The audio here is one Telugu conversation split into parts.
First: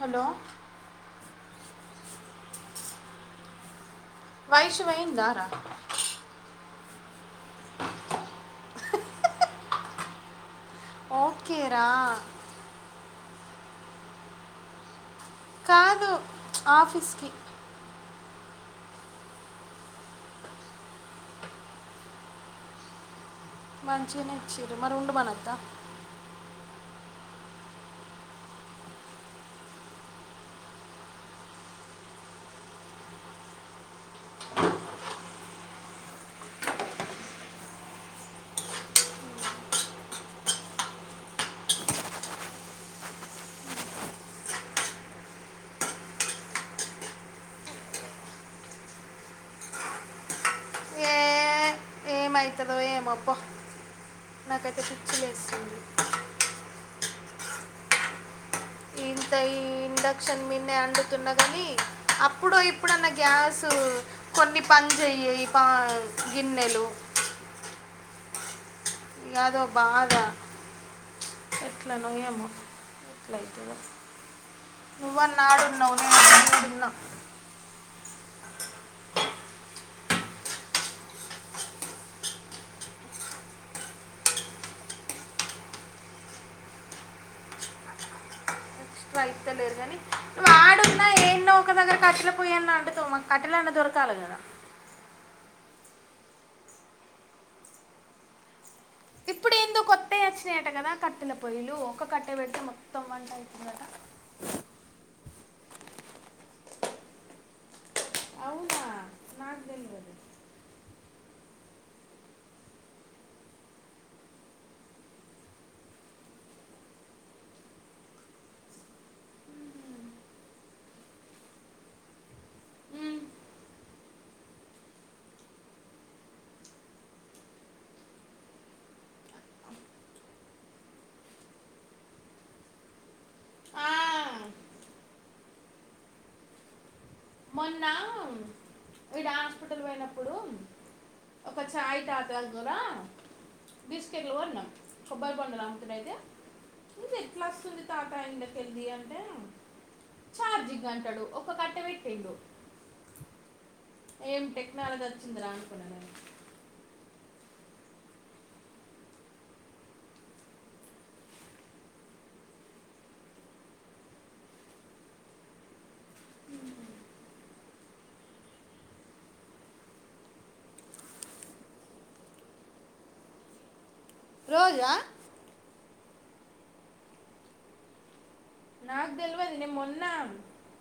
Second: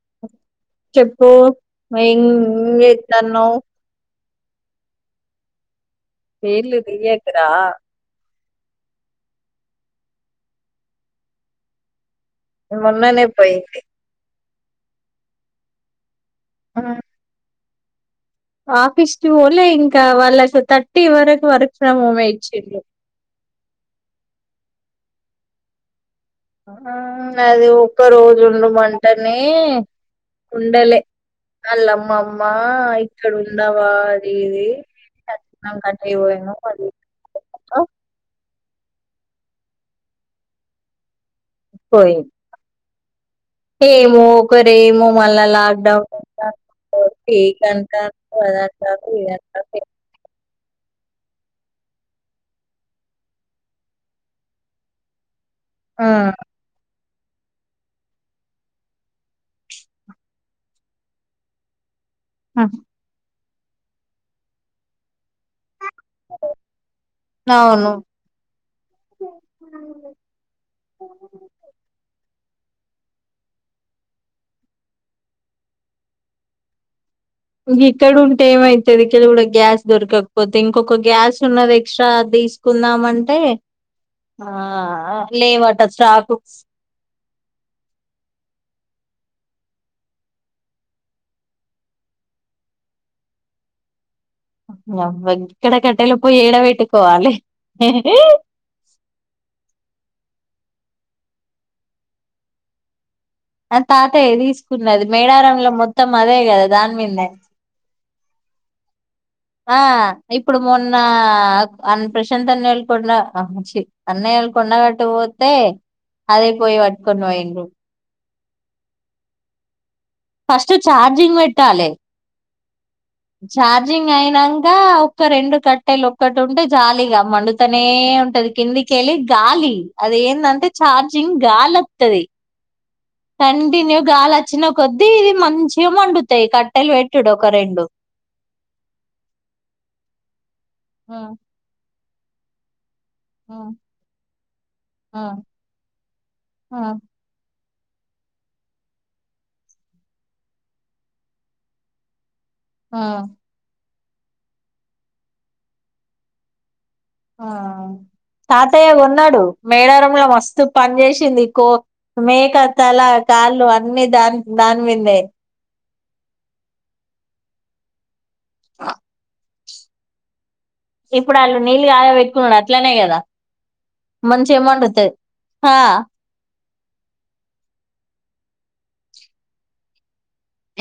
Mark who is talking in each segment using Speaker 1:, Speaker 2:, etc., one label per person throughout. Speaker 1: హలో
Speaker 2: చెప్పు వైన్ ఏం చేత్తన్నావు
Speaker 1: వైషు పోయిందా రా
Speaker 2: పేర్లు తియ్యకు రా
Speaker 1: ఓకే రా
Speaker 2: మొన్ననే పోయింది
Speaker 1: కాదు ఆఫీస్కి
Speaker 2: ఆఫీస్కి పోలే ఇంకా వాళ్లకు థర్టీ వరకు వర్క్ ఫ్రమ్ హోమ్ ఎ ఇచ్చిర్రు.
Speaker 1: మంచిగనే ఇచ్చిర్రు మరి ఉండుమనద్దా
Speaker 2: అ ఆ అది ఒక్కరోజు ఉండుమంటేనే ఉండలే వాళ్ళ అమ్మమ్మ ఇక్కడ ఉండవా అది ఇది [unintelligible] పోయిం ఏమో ఒక్కరేమో మల్లా లాక్ డౌన్ అంట [unintelligible] టి [unintelligible] [unintelligible]
Speaker 1: ఏమైతదో ఏమో పో నాకైతే సిగ్గు లేదు.
Speaker 2: ఆ
Speaker 1: ఇంట్లో ఈ ఇండక్షన్ మీదనే అండుతున్నా కానీ అప్పుడో
Speaker 2: ఆ
Speaker 1: ఇప్పుడన్న గ్యాస్ తు కొన్ని పని చైయు ఈ పా గిన్నెలు
Speaker 2: అవును
Speaker 1: యాదో బాధ ఎట్లనో ఏమో యెట్లయితదో నువ్వన్న ఆడున్నావ్ నేన్ ఈడున్నా
Speaker 2: ఇంగ ఇక్కడ ఉంటే ఏమైతది ఇక్కడ కూడ గ్యాస్ దొరకకపోతే ఇంకొక గ్యాస్ ఉన్నది ఎక్స్ట్రా అది తీసుకుందామంటే ఆ లేవట స్టాక్.
Speaker 1: ఇష్ట అయితేలేదు కానీ నువ్ ఆడున్నా ఏందో ఒక దగ్గర కట్టెల పోయన్న అంటుకోమా కట్టెలన్నా దొరకాల కదా
Speaker 2: వహ్వ ఇక్కడ కట్టెల పోయి ఏడ పెట్టుకోవాలి
Speaker 1: ట కదా కట్టెల పొయ్యలు ఒక్క కట్టే బెట్టి మొత్తం వంట
Speaker 2: ఆ
Speaker 1: అవుతుందట
Speaker 2: తాతయ్య తీసుకున్నది మేడారంలో మొత్తం అదే కదా దాని మిందె
Speaker 1: అవునా నాకు
Speaker 2: ఆ
Speaker 1: తెలియదు
Speaker 2: ఇప్పుడు మొన్న అ అన్ ప్రశాంతన్న వెళ్ళకుండా ఆ చి అన్నయోళ్ళ కొండగట్టు కి పోతే అదే పోయి పట్టుకొని పోయిండు. ఫస్ట్ చార్జింగ్ పెట్టాలె
Speaker 1: ఉమ్,
Speaker 2: చార్జింగ్ అయినంక ఒక రెండు కట్టెలు ఒక్కటి ఉంటే చాలిగ మండుతనే ఉంటది కిందికెళ్ళి గాలి అది ఏందంటే ఛార్జింగ్ గాలొత్తది.
Speaker 1: ఆ,
Speaker 2: కంటిన్యూ గాల్ అచ్చిన కొద్ది ఇది మంచిగ మండుతయి కట్టెలు పెట్
Speaker 1: మొన్నా ఈడ హాస్పిటల్ పోయినప్పుడు
Speaker 2: ఆ
Speaker 1: ఒక ఛాయ్ తా తాగురా
Speaker 2: ఆ
Speaker 1: బిస్కెట్లు కొన్నం
Speaker 2: ఆ
Speaker 1: కొబ్బర్ బోండాలు అంకుల్ అయితే
Speaker 2: ఆ
Speaker 1: ఇది ఎట్లస్తుంది తాత ఎండకి హెల్తీ అంటే చార్జింగ్ అంటాడు ఒక కట్టే పెట్ ఎగ్
Speaker 2: ఆ
Speaker 1: ఏం టెక్నాలజీ వచ్చిందిరా అనుకున్నా నేను
Speaker 2: ఆ తాతయ్య కొన్నాడు మేడారంలో మస్తు పని చేసింది కో మేక తల కాళ్ళు అన్ని దాని దాని మిందే ఇప్పుడు ఆళ్ళు నీళ్ళు కాగా పెట్టుకునుడు అట్లనే గదా మంచి అమౌంట్
Speaker 1: రోజా
Speaker 2: వత్తయి. హ
Speaker 1: నాకు తెల్వది నేను మొన్నా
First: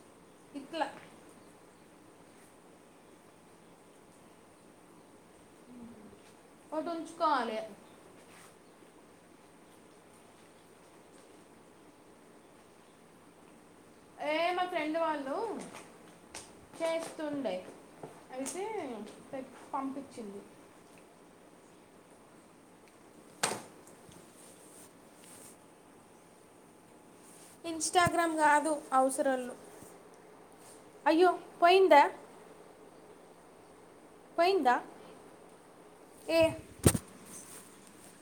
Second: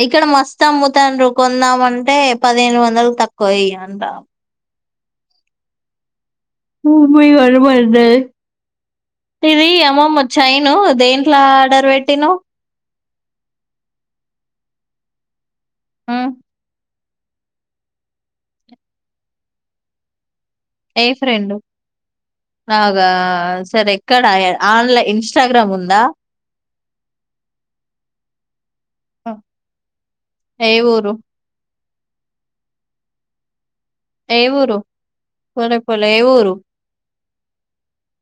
Speaker 2: ఇక్కడ మస్తు అమ్ముతండ్రు కొందామన్ టే పదిహేను వందలు తక్కువ ఈయ్యరంట.
Speaker 1: ఒకటి
Speaker 2: నువ్వు పోయి
Speaker 1: ఉంచుకోవాలి
Speaker 2: [unintelligible] ఇది అమ్మమ్మ చ్చైను దేంట్లో ఆర్డర్ పెట్టినవ్?
Speaker 1: ఏ మా ఫ్రెండు వాళ్ళు
Speaker 2: మ్మ్
Speaker 1: చేస్తుండే అయితే పంపించింది
Speaker 2: ఏ ఫ్రెండు నాగా సరే ఎక్కడ ఆన్లైన్ ఇన్స్టాగ్రామ్ ఉందా
Speaker 1: ఇన్స్టాగ్రామ్ కాదు అవసరాలు
Speaker 2: ఏ ఊరు
Speaker 1: అయ్యో పోయిందా
Speaker 2: ఏ
Speaker 1: పోయిందా
Speaker 2: ఊరు పోలేపోలే
Speaker 1: ఏ
Speaker 2: ఊరు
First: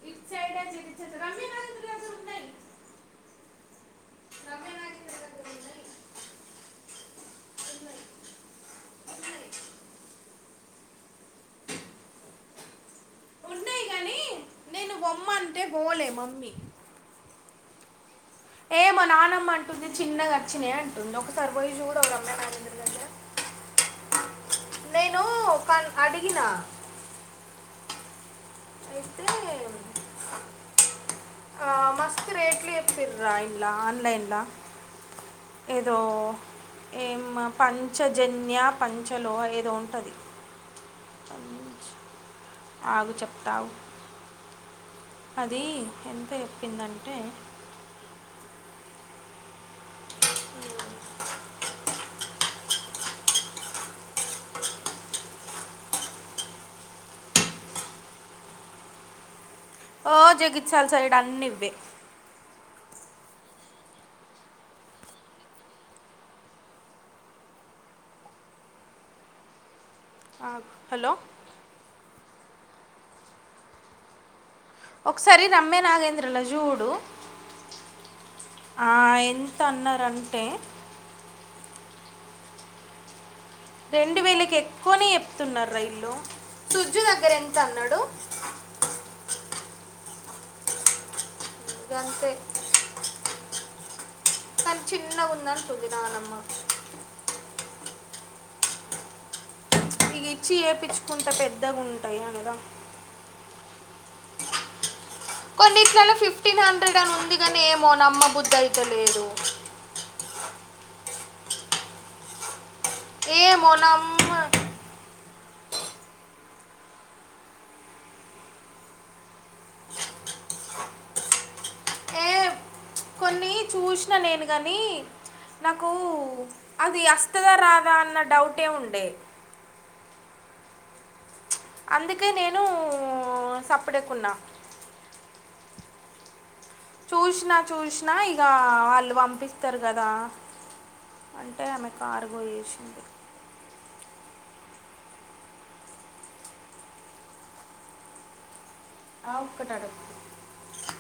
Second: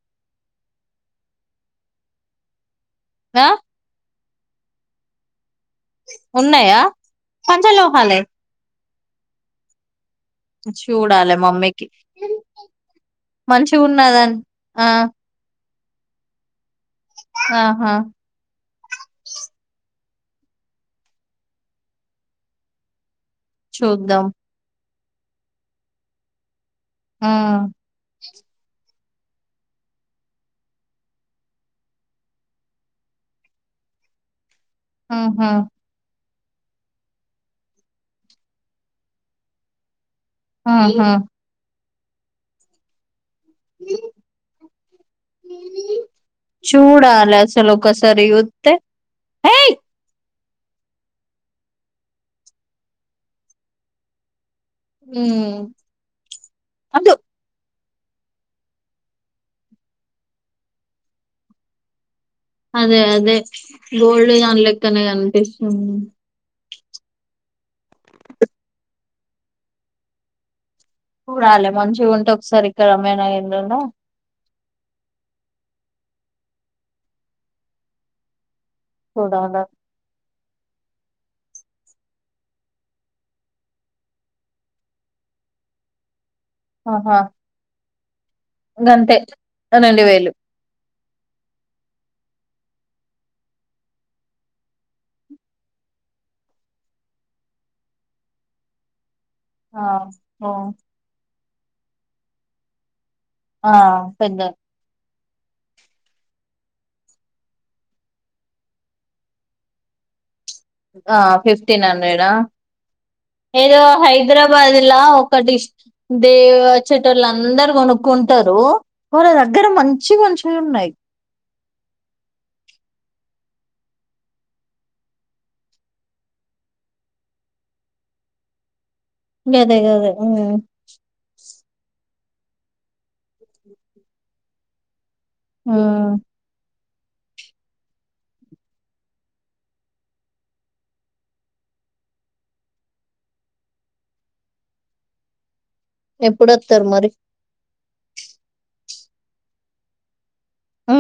Speaker 1: ఇటు సైడే [unintelligible] [unintelligible] రమ్య గాజులు [unintelligible] ఉన్నాయి
Speaker 2: నా
Speaker 1: నవ్య గాజులు [unintelligible]
Speaker 2: ఉన్నాయా పంచలేవ్ మళ్ళీ చూడాల మమ్మీకి మంచి
Speaker 1: ఉన్నాయి కానీ
Speaker 2: ఉన్నదం ఆ
Speaker 1: నేను బోమ్మన్ టే బోలే మమ్మీ
Speaker 2: ఆహా
Speaker 1: ఏ మా నానమ్మ అంటుంది చిన్నగా వచ్చినాయ్ అంటుంది ఒక సారి పొయ్ చూడవురమ్మా మా [unintelligible]
Speaker 2: చూద్దాం
Speaker 1: నేను క అడిగిన
Speaker 2: ఆ
Speaker 1: అయితే ఆ మస్త్ రేట్లు చెప్పిర్ర ఇండ్ల ఆన్లైన్లా
Speaker 2: ఆహా
Speaker 1: ఏదో ఏం పంచజన్య పంచలో ఏదో ఉంటది
Speaker 2: ఆహా
Speaker 1: ఆగు చెప్ తావ్ చెప్పిందంటే
Speaker 2: చూడాలసలు ఒకసారి చూత్తే ఏయ్ మ్మ్ వద్దు
Speaker 1: ఓ జగిత్యాల సైడ్ అన్ని ఇవ్వే
Speaker 2: అదే అదే గోల్డ్ దాని లెక్కనే కనిపిస్తుంది
Speaker 1: ఆగ్
Speaker 2: పూరాలే మంచ్ టుఉంటే ఒకసారి ఇక్కడ మే [unintelligible]
Speaker 1: ఒకసారి రమ్మే నాగేంద్రల జూడు ఆ ఎంత
Speaker 2: చూడాలి
Speaker 1: అన్నరంటే రెండు వేలకి ఎక్కువనే చెప్తున్నార్ ఈల్లు సుజ్జు దగ్గర ఎంత అన్నాడు
Speaker 2: ఇంగ అంతే రెండు వేలు
Speaker 1: గంతే కాని చిన్న గుందంటుంది నానమ్మ
Speaker 2: ఆ ఓ
Speaker 1: పెద్దగుంటై అనగా
Speaker 2: ఆ పెద్ద
Speaker 1: కొన్నిట్లలో ఫిఫ్టీన్ హండ్రెడ్ అని ఉంది గాని, ఏమో నమ్మబుద్దైత లేదు.
Speaker 2: ఆ ఫిఫ్టీన్ హండ్రెడా
Speaker 1: ఏమో
Speaker 2: ఏదో
Speaker 1: నమ్మ
Speaker 2: హైదరాబాద్ లా ఒకటి దేవోచెటోల్లు అందరు కొనుక్కుంటరు, వాళ్ళ దగ్గర మంచిమంచివి ఉన్నాయి
Speaker 1: ఏ కొన్ని చూసిన నేను గానీ నాకు అది అస్తదా రాదా అన్న డౌటే ఉండే
Speaker 2: గదే గదే ఉమ్
Speaker 1: అందుకే నేను సప్పుడేకున్నా
Speaker 2: ఉమ్
Speaker 1: చూసినా చూసినా ఇగ వాళ్ళు పంపిస్తరు గదా అంటే ఆమె కార్గో చేసింది
Speaker 2: ఎప్పుడొత్తరు మరి
Speaker 1: ఆ ఒక్కటడక్కు
Speaker 2: ఉ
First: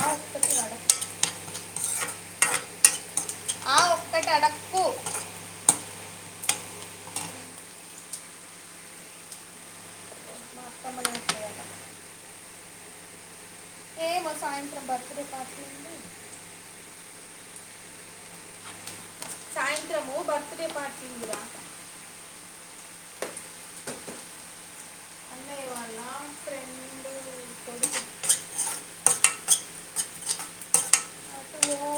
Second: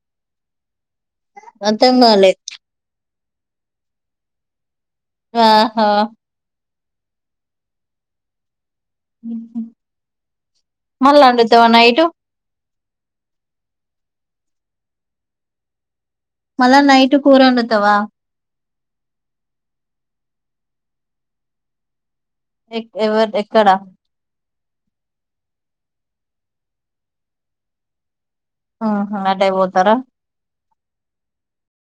Speaker 1: ఆ ఒక్కటి అడక్కు
Speaker 2: అంతం గాలే
Speaker 1: ఆ ఒక్కటి అడక్కు
Speaker 2: ఆహా ఉహు
Speaker 1: మా అత్తమ్మ
Speaker 2: మళ్ళ
Speaker 1: నాకేయాల
Speaker 2: అండుతవ నైటు
Speaker 1: ఏమో సాయంత్రం బర్త్ డే పార్టీ ఉంది
Speaker 2: మళ్ళ నైటు కూరొండుతవా
Speaker 1: సాయంత్రము బర్త్ డే పార్టీ ఉందిరా
Speaker 2: ఎక్ ఎవ ఎక్కడా
Speaker 1: అన్నయ్య వాళ్ళ ఫ్రెండ్ కొడుకు
Speaker 2: ఆహా అటే పోతర
Speaker 1: అటు ఓ